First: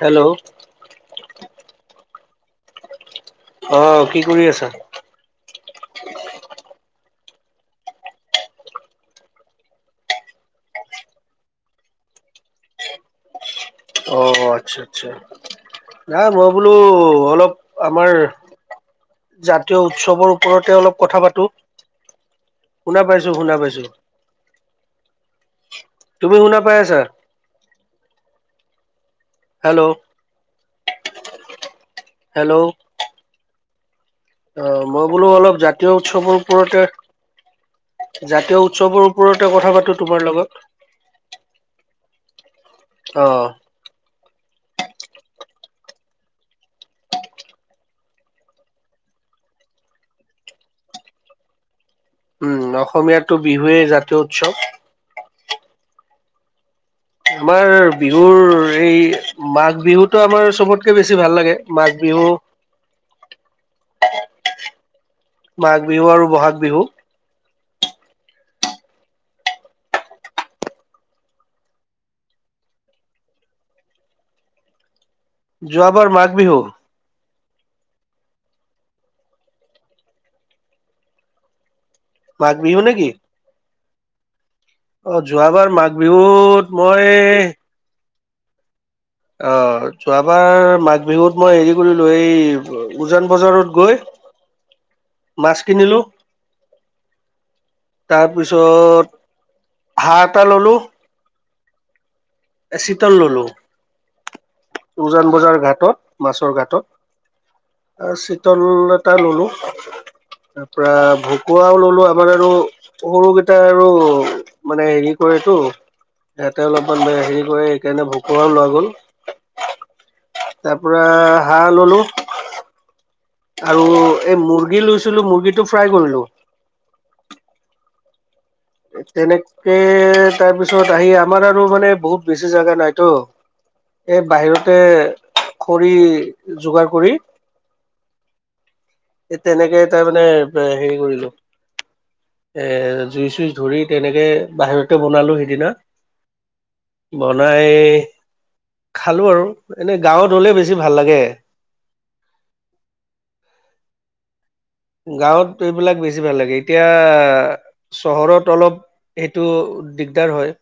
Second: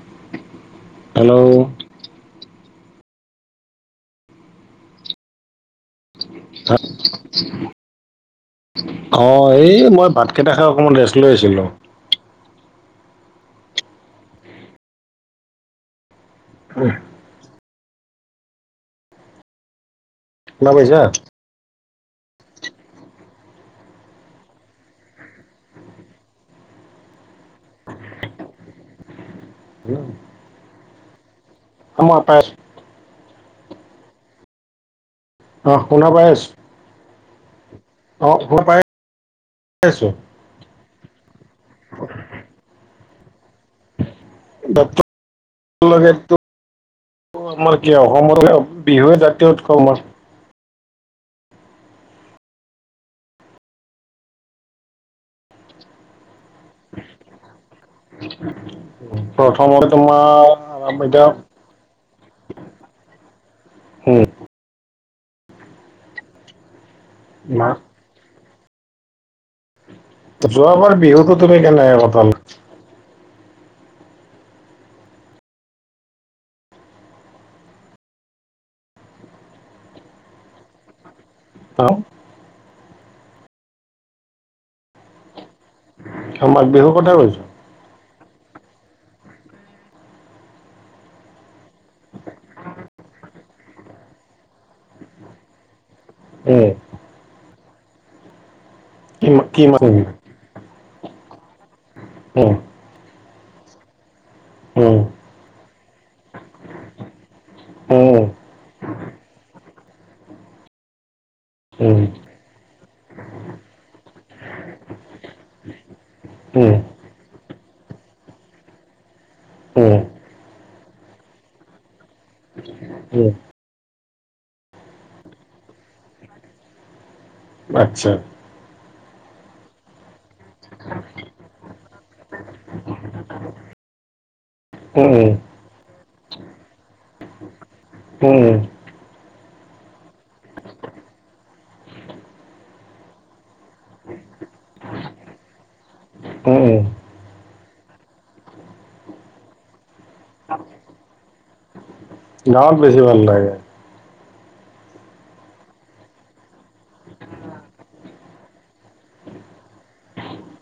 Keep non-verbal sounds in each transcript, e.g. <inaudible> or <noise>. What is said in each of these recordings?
Hello! Hello! অঁ কি কৰি আছা? পাত অঁ এই মই ভাত কেইটা খাই অকমান ৰেষ্ট লৈ আছিলো। অঁ আচ্ছা আচ্ছা। নাই মই বোলো অলপ আমাৰ জাতীয় উৎসৱৰ শুনা ওপৰতে অলপ পাইছা? কথা পাতো শুনা পাইছো শুনা পাইছো। তুমি শুনা পাই আছা হেল্লো! অঁ মই পাইছোঁ হেল্ল' অঁ মই বোলো অলপ অ জাতীয় শুনা পাই উৎসৱৰ আছো ওপৰতে অ জাতীয় শুনা পাই উৎসৱৰ ওপৰতে কথা পাতো আছো। তোমাৰ লগত অঁ! বাপুত অঁ আমাৰ কি অসমৰ বিহুৱে জাতীয় উৎসৱ মই উমঁ অসমীয়াৰতো বিহুৱেই জাতীয় উৎসৱ আমাৰ বিহুৰ এই মাঘ প্ৰথমতে বিহুতো তোমাৰ আমাৰ চবতকে বেছি ভাল লাগে মাঘ বিহু হম মাঘ বিহু আৰু বহাগ বিহু। মাক যোৱাবাৰ বিহুতো তুমি কেনেকৈ কটালা যোৱাবাৰ মাঘ বিহু অঁ! মাঘ বিহু নেকি? অঁ যোৱাবাৰ মাঘ অ মাঘ বিহুত বিহুৰ কথা মই কৈছো অঁ যোৱাবাৰ মাঘ বিহুত মই হেৰি কৰিলো এই উজান বজাৰত গৈ মাছ কিনিলো। উমঁ! তাৰপিছত কি কিমান টা ল'লোঁ উমঁ! এশীতল ল'লোঁ। উম উজান বজাৰ ঘাটত মাছৰ ঘাটত আৰু উম চিতলত আটা ললো তাৰ পৰাৰা ভকুৱাও উম ললো আমাৰ আৰু তা সৰুকেইটাই আৰু মানে হেৰি কৰেতো এয়াতে উম অলপ অবে হেৰি কৰে এইকাৰণে ভকুৱাও লোৱা গ'ল। উ তাৰ পৰা হাঁহ ল'লোঁ উম আৰু এই মুৰ্গী লৈছিলো মুৰ্গী টো ফ্ৰাই কৰিলো আচছা তেনেকে তাৰপিছত আহি আমাৰ আৰু মানে বহুত বেছি জাগা নাইতো এই বাহিৰতে উম খৰি যোগাৰ কৰি উম এই তেনেকে তাৰ মানে তে হেৰি কৰিলো এৰ জুই চুই ধৰি তেনেকে বাহিৰতে বনালো সেইদিনা উ উ বনাই খালো আৰু এনে গাঁৱত হ'লে বেছি ভাল লাগে গাঁৱত বেছি ভাল লাগে গাঁৱত এইবিলাক বেছি ভাল লাগে এতিয়া চহৰত অলপ সেইটো দিগদাৰ হয়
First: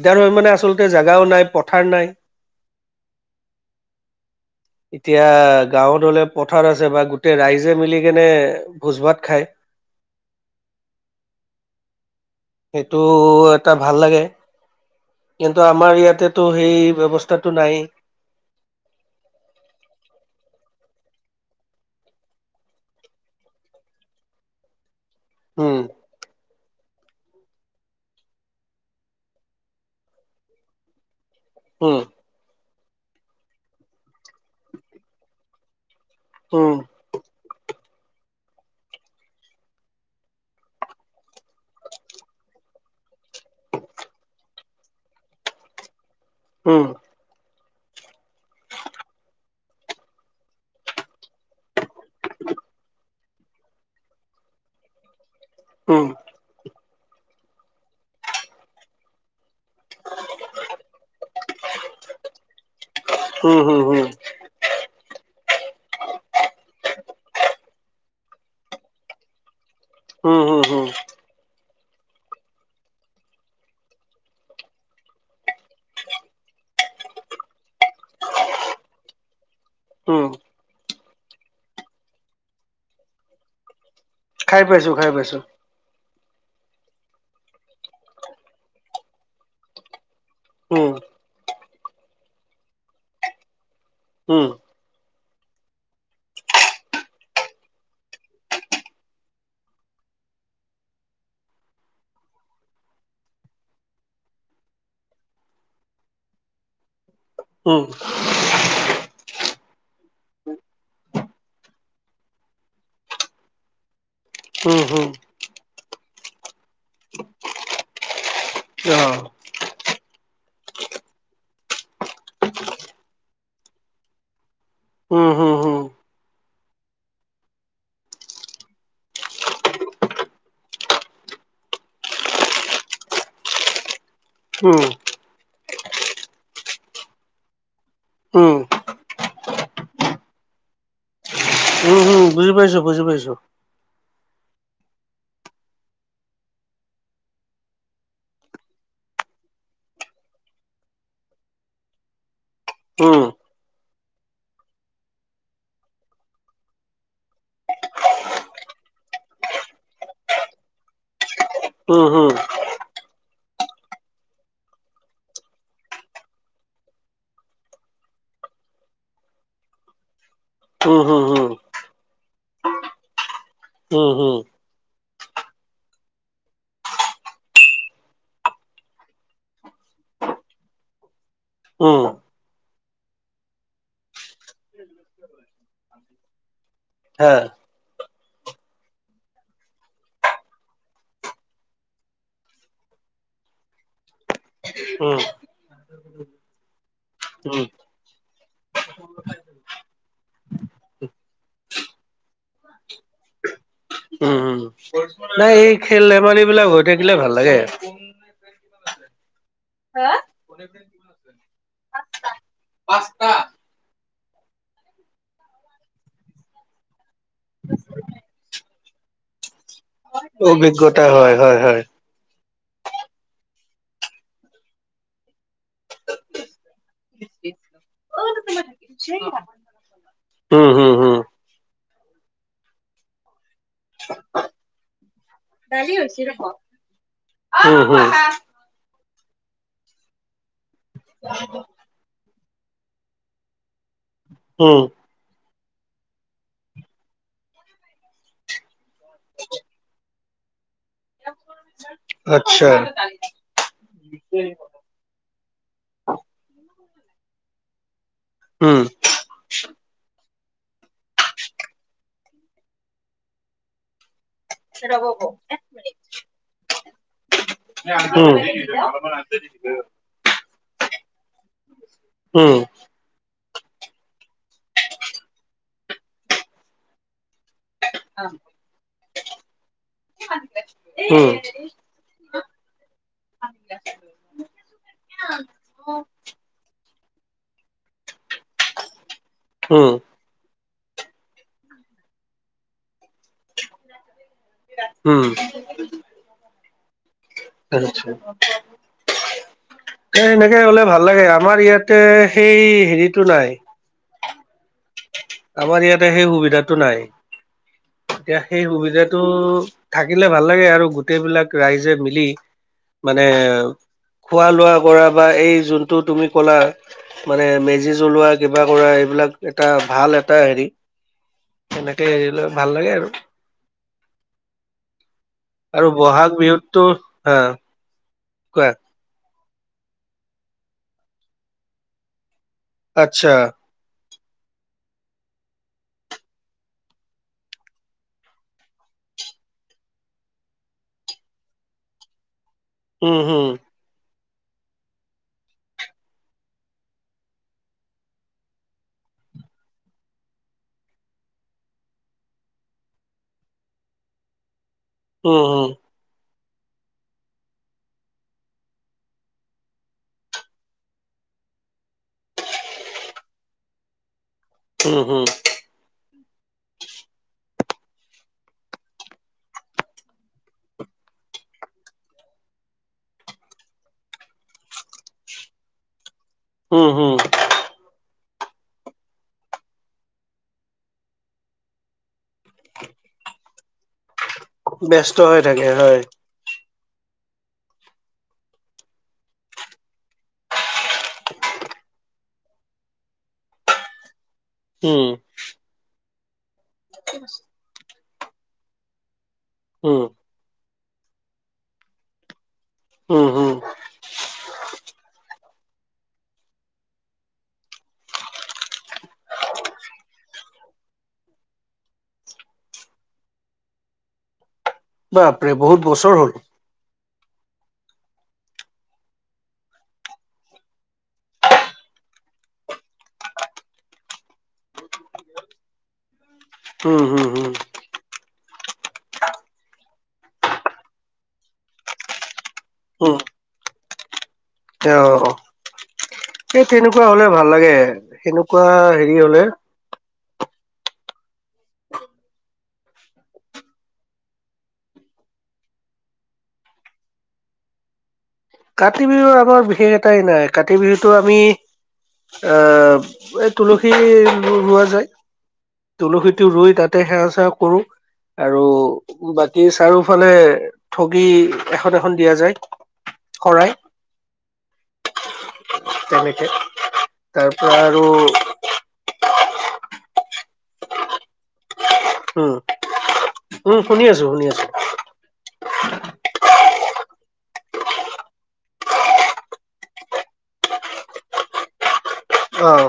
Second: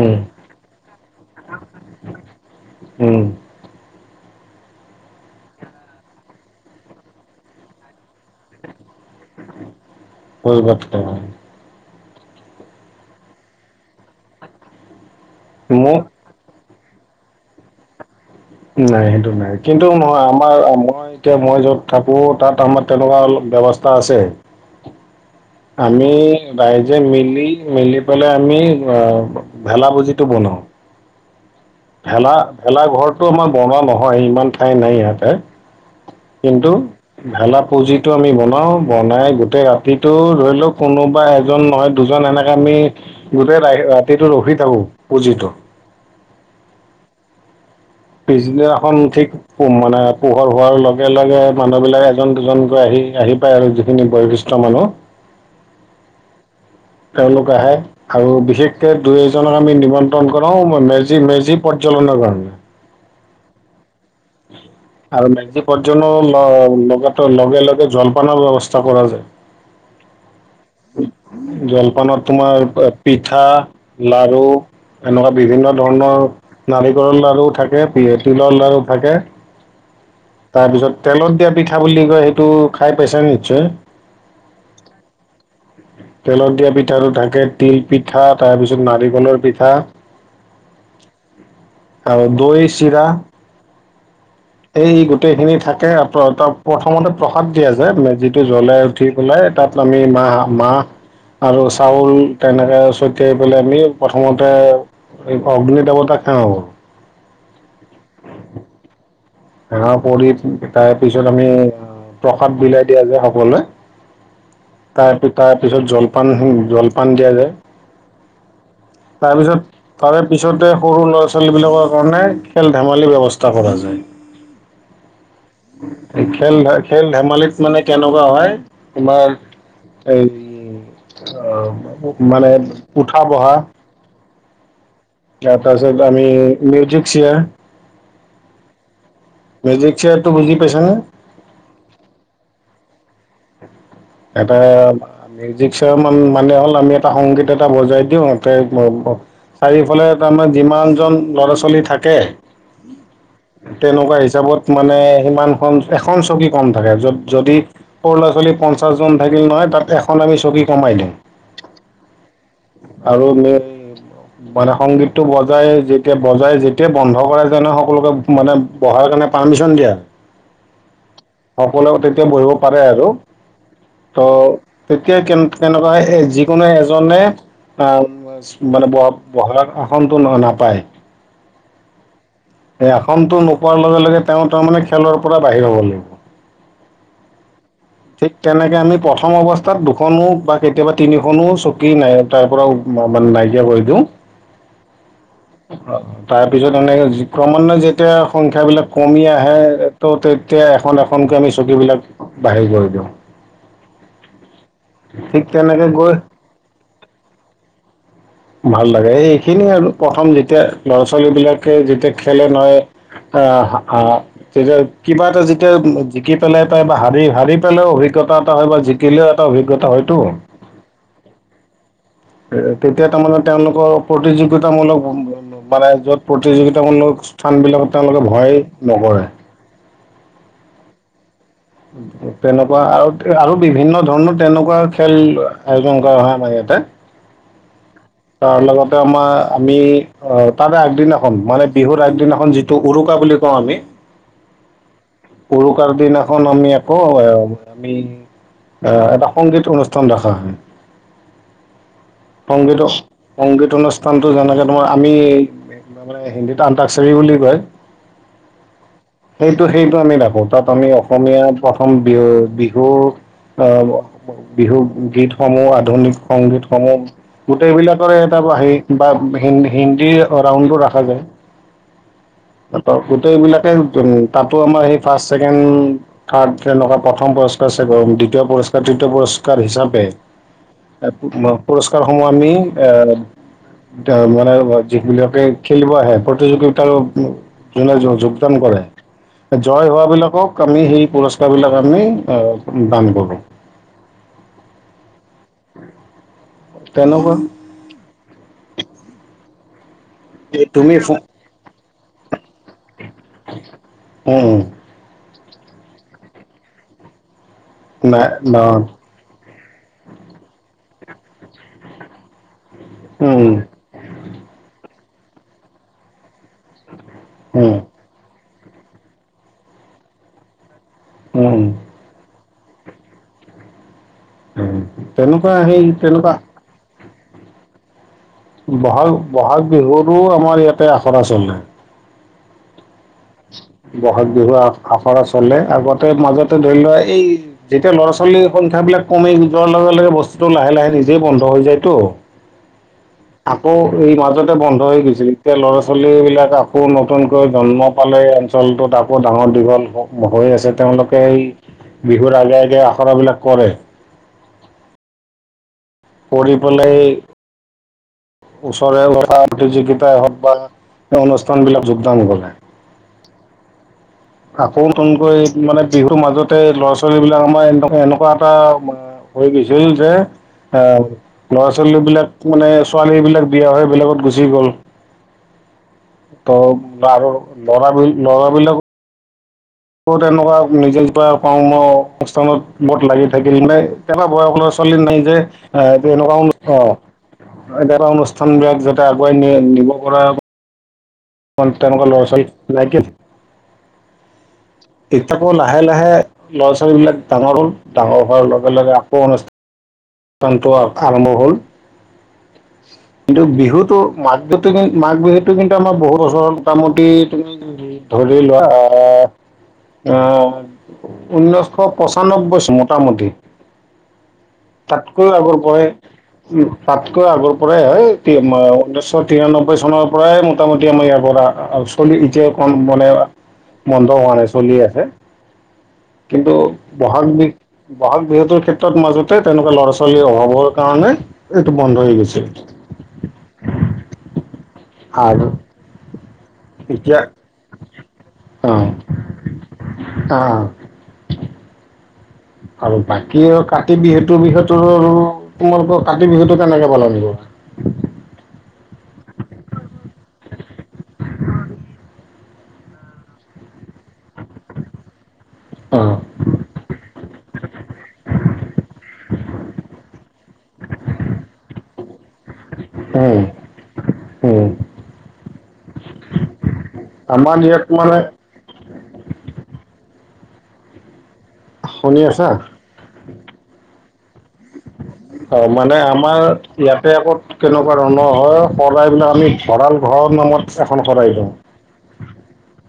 উম, হয় মানে আচলতে জোগাও নাই পথাৰ নাই উম এতিয়া গাঁৱত হ'লে পথাৰ আছে বা গোটেই ৰাইজে মিলি কেনে ভোজ ভাত খায় পৰিৱৰ্তন সেইটো এটা ভাল লাগে কিন্তু আমাৰ মোক ইয়াতে তো সেই ব্যৱস্থাতটো নাই নাই সেইটো নাই কিন্তু নহয় আমাৰ মই এতিয়া মই য'ত থাকো তাত আমাৰ তেনেকুৱাল ব্যৱস্থা আছে <unintelligible> উম আমি ৰাইজে মিলি মিলি পেলাই আমি অ ভেলা ভূজিটো বনাও উম ভেলা ভেলা ঘৰটো আমাৰ বনোৱা নহয় ইমান ঠাই নাই ইয়াঁতে উম কিন্তু ভেলা পুজিটো আমি বনাওঁ বনাই গোটেই ৰাতিটো ধৰি লওক কোনোবা এজন নহয় দুজন এনেকে আমি গোটেই ৰা ৰাতিটো ৰখি থাকো পুঁজিটো উম পিছদিনাখন ঠিক ওম মানে পোহৰ হোৱাৰ লগে লগে মানুহবিলাক এজন দুজনকৈ আহি আহি পায় আৰু যিখিনি বয়-বস্তু <unintelligible> উম তেওঁলোক আহে আৰু বিশেষকে দুই এজনক আমি নিমন্ত্ৰণ কৰাও মেজি মেজি প্ৰৰ্যলনা কাৰণে উম হুম হুম আৰু মেজি প্ৰজ্বনো লগ লগাত লগে লগে জলপানৰ ব্যৱস্থা কৰা যায় হম হুম হুম জলপানত তোমাৰ পিঠা লাৰু এনেকুৱা বিভিন্ন ধৰণৰ নাৰিকলৰ লাৰু থাকে তিলৰ লাৰু থাকে উম তাৰ পিছত তেলত দিয়া পিঠা বুলি কয় সেইটো খাই পাইছেনে নিশ্চয় খাই পাইছো খাই পাইছো। তেলত দিয়া পিঠাটো থাকে, তিল পিঠা তাৰপিছত নাৰিকলৰ পিঠা। উম। আৰু দৈ চিৰা। উম। এই গোটেই খিনি থাকে প্ৰথমতে প্ৰসাদ দিয়া যে মেজিটো জ্বলে। ঠিক ওলাই তাত আমি মাহ মাহ। আৰু চাউল তেনেকে ছটিয়াই পেলাই আমি প্ৰথমতে। এই অগ্নি দেৱটা হেৱা কৰো। উম। সেৱা কৰি তাৰ পিছত আমি প্ৰসাদ বিলাই দিয়া যে সকলোৱে। উম হুম তাৰ - তাৰ পিছত জলপান জলপান দিয়া যায়। অ তাৰপিছত। তাৰে পিছতে সৰু ল'ৰা ছোৱালীবিলাকৰ কাৰণে খেল ধেমালিৰ ব্যৱস্থা কৰা যায়। উম উম। খেল খেল ধেমালিত মানে কেনেকুৱা হয় তোমাৰ। এই মানে উঠা বহা। উম। পাৰছত আমি মিউজিক চেয়াৰ। উম। মিউজিক চ্বেয়াৰটো বুজি পাইছানে? উম হুম বুজি পাইছো বুজি পাইছো। এটা। মিউজিক মানে হ'ল আমি এটা সংগীত এটা বজাই দিওঁ ততে। চাৰিওফালে তাৰমানে যিমানজন ল'ৰা ছোৱালী থাকে। উম তেনেকুৱা হিচাপত মানে সিমানখন এখন চকী কম থাকে য যদি। সৰু ল'ৰা ছোৱালী পঞ্চাশ জন থাকিল নহয় তাত এখন আমি চকী কমাই দিওঁ। উম। আৰু মেইন। মানে সংগীততটো বজাই যেতিয়া বজাই যেতিয় বন্ধ কৰা যায় নহয় সকলোকে। মানে বহাৰ কাৰণে পাৰ্মিছন দিয়া। উ <inaudible> উম উম উম। সকলোৱ তেতিয়া বহিব পাৰে আৰু। উম ত' হুম তেতিয়া কে কেনেকুৱা হয় যিকোনো এজনে। মানে ব বহলাৰ আসনটো নাপায় <unintelligible> উম। এই আসনটো নোপোৱাৰ লগে লগে তেওঁ তাৰ মানে খেলৰ পৰা বাহিৰ হ'ব লাগিব। হা ঠিক তেনেকে আমি প্ৰথম অৱস্থাত দুখনো বা কেতিয়াবা তিনিখনো চকী নাই। তাৰ পৰাও মানে নাইকিয়া কৰি দিওঁ। উম। তাৰ পিছত এনেকে উম ক্ৰমান্বয়ে যেতিয়া সংখ্যাবিলাক কমি আহে তো। এতিয়া এখন এখনকে আমি চকীবলাক বাহিৰ কৰি দিওঁ। উম উম ঠিক নাই এই তেনেকে খেল - গৈ ধেমালি বিলাক হৈ থাকিলে ভাল লাগে। ভাল লাগে এইখিনিয়ে আৰু প্ৰথম যেতিয়া ল'ৰা ছোৱালী বিলাকে যেতিয়া খেলে নহয়। আহ আ তেতিয়া কিবা এটা যেতিয়া জিকি পেলাই পাই বা হাৰি পালেও অভিজ্ঞতা এটা হয় বা জিকিলেও অভিজ্ঞতা এটা হয় অভিজ্ঞতা হয় হয় হয় তেতিয়া তাৰমানে তেওঁলোকৰ প্ৰতিযোগিতামূলক মানে য'ত প্ৰতিযোগিতামূলক স্থান বিলাকত তেওঁলোকে ভয় নকৰে উম হু তেনেকুৱা আৰু আৰু বিভিন্ন ধৰণৰ তেনেকুৱা খেল আয়োজন কৰা হয় আমাৰ ইয়াতে উম হুম তাৰ লগতে আমাৰ আমি তাৰে আগদিনাখন মানে বিহুৰ আগদিনাখন যিটো উৰুকা বুলি কওঁ আমি উম উৰুকাৰ দিনাখন আমি আকৌ আমি আহ এটা সংগীত অনুষ্ঠান ৰাখা হয় <unintelligible> সংগীত সংগীত অনুষ্ঠানটো যেনেকে তোমাৰ আমি তাৰ মানে হিন্দীত আন্তাকচাৰী বুলি কয় উম সেইটো সেইটো আমি ৰাখো তাত আমি অসমীয়া প্ৰথম বিহু বিহু আহ বিহু গীতসমূহ আধুনিক সংগীতসমূহ গোটেই টৰে এটা উম সেই বা হিন হিন্দীৰ ৰাউণ্ডো ৰাখা যায় উম সিহঁতক গোটেইবিলাকে উম তাতো আমাৰ সেই ফাৰ্ষ্ট ছেকেণ্ড থাৰ্ত তেনেকুৱা প্ৰথম পুৰস্কাৰ চাগে গৰম দ্বিতীয় পুৰস্কাৰ তৃতীয় পুৰস্কাৰ হিচাপে উম পুৰস্কাৰসমূহ আমি আহ তেওঁ মানে যিবিলাকে খেলিব আহে প্ৰতিযোগিতাৰো যোনে যোগদান কৰে জয় উম হোৱাবিলাকক আমি সেই পুৰস্কাৰ বিলাক আমি দান কৰোঁ উম তেনেকুৱা আচ্ছা <unintelligible> এ এনেকে এই হলে তুমি ভাল ফো লাগে আমাৰ ইয়াতে সেই হেৰিটো নাই উম উম আমাৰ ইয়াতে সেই সুবিধাতো নাই নাই এতিয়া ন, সেই সুবিধাত টো থাকিলে ভাল লাগে আৰু গোটেইবিলাক ৰাইজে মিলি মানে উম, খোৱা লোৱা কৰা বা এই যোন টো তুমি ক'লা মানে উম, মেজি জ্বলোৱা কিবা কৰা এইবিলাক এটা ভাল এটা হেৰি উম এনেকে হেৰি লৈ ভাল লাগে আৰু উম। তেনেকুৱা সেই আৰু তেনেকুৱা বহাগ বিহুতো হা কোৱা বহাগ বহাগ বিহুৰো আমাৰ ইয়াতে আখৰা চলে আচ্ছা ব'হাগ বিহু আখৰা চলে আগতে মাজতে ধৰি লোৱা এই যেতিয়া ল'ৰা ছোৱালীৰ সংখ্যাবিলাক কমি যোৱাৰ লগে লগে বস্তুটো লাহে লাহে নিজেই বন্ধ হৈ যায়তো <inaudible> হম আকৌ এই মাজতে বন্ধ হৈ গৈছিল এতিয়া ল'ৰা ছোৱালী বিলাক আকৌ নতুনকৈ জন্ম পালে এই অঞ্চলটোত আকৌ ডাঙৰ দীঘল হৈ আছে তেওঁলোকে এই বিহুৰ আগে আগে আখৰাবিলাক কৰে। উম হুম। কৰি পেলাই ওচৰে পতা প্ৰতিযোগিতাই হওঁক বা অনুষ্ঠান বিলাক যোগদান কৰে। আকৌ উম হম নতুনকৈ মানে বিহুৰ মাজতে ল'ৰা ছোৱালী বিলাক আমাৰ এনেকুৱা এনেকুৱা এটা হৈ গৈছিল যে আহ ল'ৰা ছোৱালী বিলাক মানে ছোৱালী বিলাক বিয়া হৈ বেলেগত গুচি গ'ল। <inaudible> ত' হম আৰু ল'ৰা বিল ল'ৰা বিলাকো তেনেকুৱা নিজে কিবা কৰ্ম অনুষ্ঠানত বোৰত লাগি থাকিল, মানে একেটা বয়সৰ ছোৱালী ব্যস্ত নিজে হৈ থাকে হয় এ এনেকুৱা অ এনেকুৱা অনুষ্ঠান বিলাক যাতে আগুৱাই নি নিব পৰা অ তেনেকুৱা ল'ৰা ছোৱালী লাইকে উম। আকৌ লাহে লাহে ল'ৰা ছোৱালী বিলাক ডাঙৰ হ'ল, ডাঙৰ হোৱাৰ লগে লগে আকৌ অনুষ্ঠান উম। ষ্ঠানটো আৰম্ভ হ'ল। উম কিন্তু হম বিহুতো মাঘটো তুমি মাঘ বিহুতটো কিন্তু আমাৰ বহুত বছৰ মোটামুটি তুমি ধৰি লোৱা আহ আহ ঊনৈছশ পঁচান্নব্বৈ মোটামুটি <inaudible> তাতকৈও আগৰ বহুত পৰাই বছৰ হ'ল উম্ তাত কৈ আগৰ পৰাই হয়, টি ম ঊনৈশ তিৰান্নব্বৈ চনৰ পৰাই মোটামুটি আমাৰ ইয়াৰ পৰা চলি এতিয়া অকনমানে বন্ধ হোৱা নাই চলি আছে। <inaudible> কিন্তু উম হম বহাগ বি হম বহাগ বিহুতো ক্ষেত্ৰত মাজতে তেনেকুৱা ল'ৰা ছোৱালী অভাৱৰ কাৰণে এইটো বন্ধ হৈ গৈছে। উম অ অ। আৰু এই তেনেকুৱা এতিয়া হ'লে ভাল লাগে, সেনেকুৱা অ' হেৰি হ'লে। অ। আৰু বাকী আৰু কাতি বিহুটো বিষয়ে তোৰ আৰু তোমালোকৰ কাতি বিহুটো কেনেকে পালন কৰোঁ? কাতি বিহুৰ আমাৰ বিশেষখটাই নাই, কাতি বিহুটো আমি অঁ এই তুলসীৰ ৰোৱা যায়, অ' তুলসীটো ৰুই তাতে সেৱা চেৱা কৰোঁ। আৰু বাকী চাৰিওফালে ঠগি এখন এখন দিয়া যায়। উম শৰাই উম। তেনেকে আমাৰ তাৰপৰা ইয়াত আৰু মানে শুনি আছা? উম উম শুনি আছোঁ শুনি আছোঁ। হয় মানে আমাৰ ইয়াতে আকৌ তেনেকুৱা ধৰণৰ হয় শৰাইবিলাক আমি ভঁৰাল ঘৰৰ নামত এখন শৰাই দিওঁ। অঁ।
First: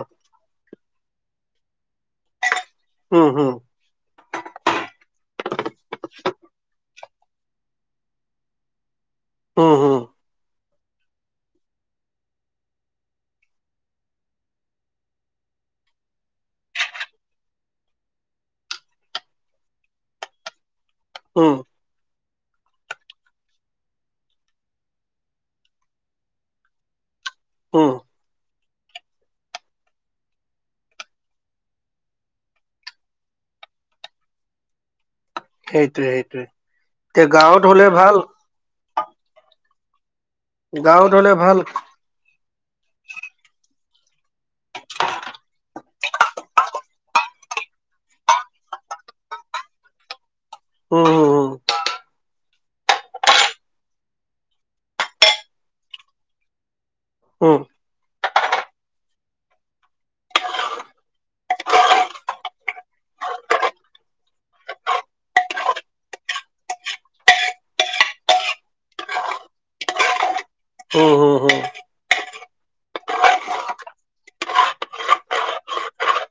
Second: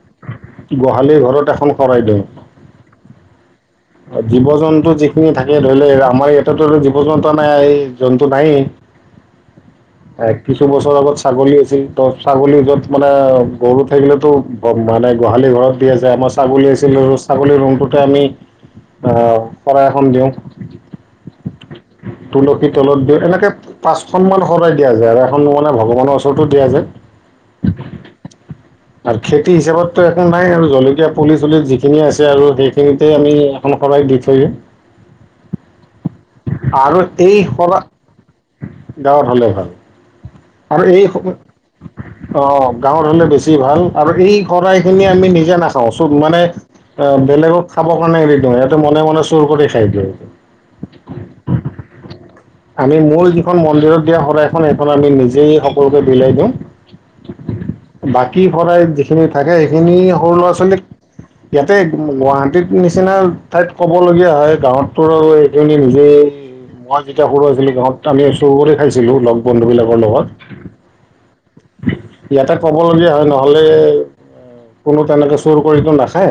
গোহালিৰ ঘৰত এখন শৰাই দিওঁ', উম', - হুম', অ', জীৱ জন্তু যিখিনি থাকে ধৰি ল আমাৰ ইয়াতেটো জীৱ জন্তু আমাৰ এই', -এই', জন্তু নাই', উম', - হুম', এ কিছু বছৰ আগত ছাগলী আছিল, ত ছাগলী য'ত মানে গৰু থাকিলেতো', অ', মানে গোহালি ঘৰত দিয়ে যে আমাৰ ছাগলী আছিল ছাগলী ৰুমটোতে আমি', অ', শৰাই এখন দিওঁ', উম', তুলসী তলত দিওঁ, এনেকে', পাঁচখন মান শৰাই দিয়া যায় আৰু এখন মানে ভগৱানৰ ওচৰতো দিয়ে যে', উম', আৰু খেতি হিচাপতো একো নাই আৰু জলকীয়া পুলি - চুলি যিখিনি আছে আৰু সেইখিনিতে আমি', এখন শৰাই দি থয় দিওঁ', সেইটোৱে - সেইটোৱে, এতিয়া গাঁৱত হ'লে ভাল', গাঁৱৰ হ'লে ভাল, আৰু গাঁৱত হলে এইসমূহ', অ', ভাল -অ', -অ', গাঁৱত হ'লে বেছি ভাল আৰু এই শৰাই খিনি আমি নিজে নাখাওঁ চোন মানে', এই বেলেগক খাবৰ কাৰণে এৰি দিওঁ সিহঁতে মনে - মনে চোৰ কৰি খাই দিওঁ এইটো', হুম', আমি, মোৰ যিখন মন্দিৰত দিয়া শৰাইখন সেইখন আমি নিজেই সকলোকে বিলাই দিওঁ', <unintelligible> বাকী শৰাইত যিখিনি থাকে সেইখিনি সৰু ল'ৰা - ছোৱালীক', ইয়াতে গুৱাহাটীত নিচিনা', ঠাইত ক'ব লগীয়া হয়, গাঁৱতো আৰু সেইখিনি নিজেই', মই যেতিয়া সৰু আছিলোঁ, গাঁৱত আমি চোৰ কৰি খাইছিলোঁ লগ বন্ধু বিলাকৰ লগত', হম', - হুম', - হুম', ইয়াতে ক'ব লগীয়া হয় নহ'লে', কোনো তেনেকে চোৰ কৰি তো নাখাই',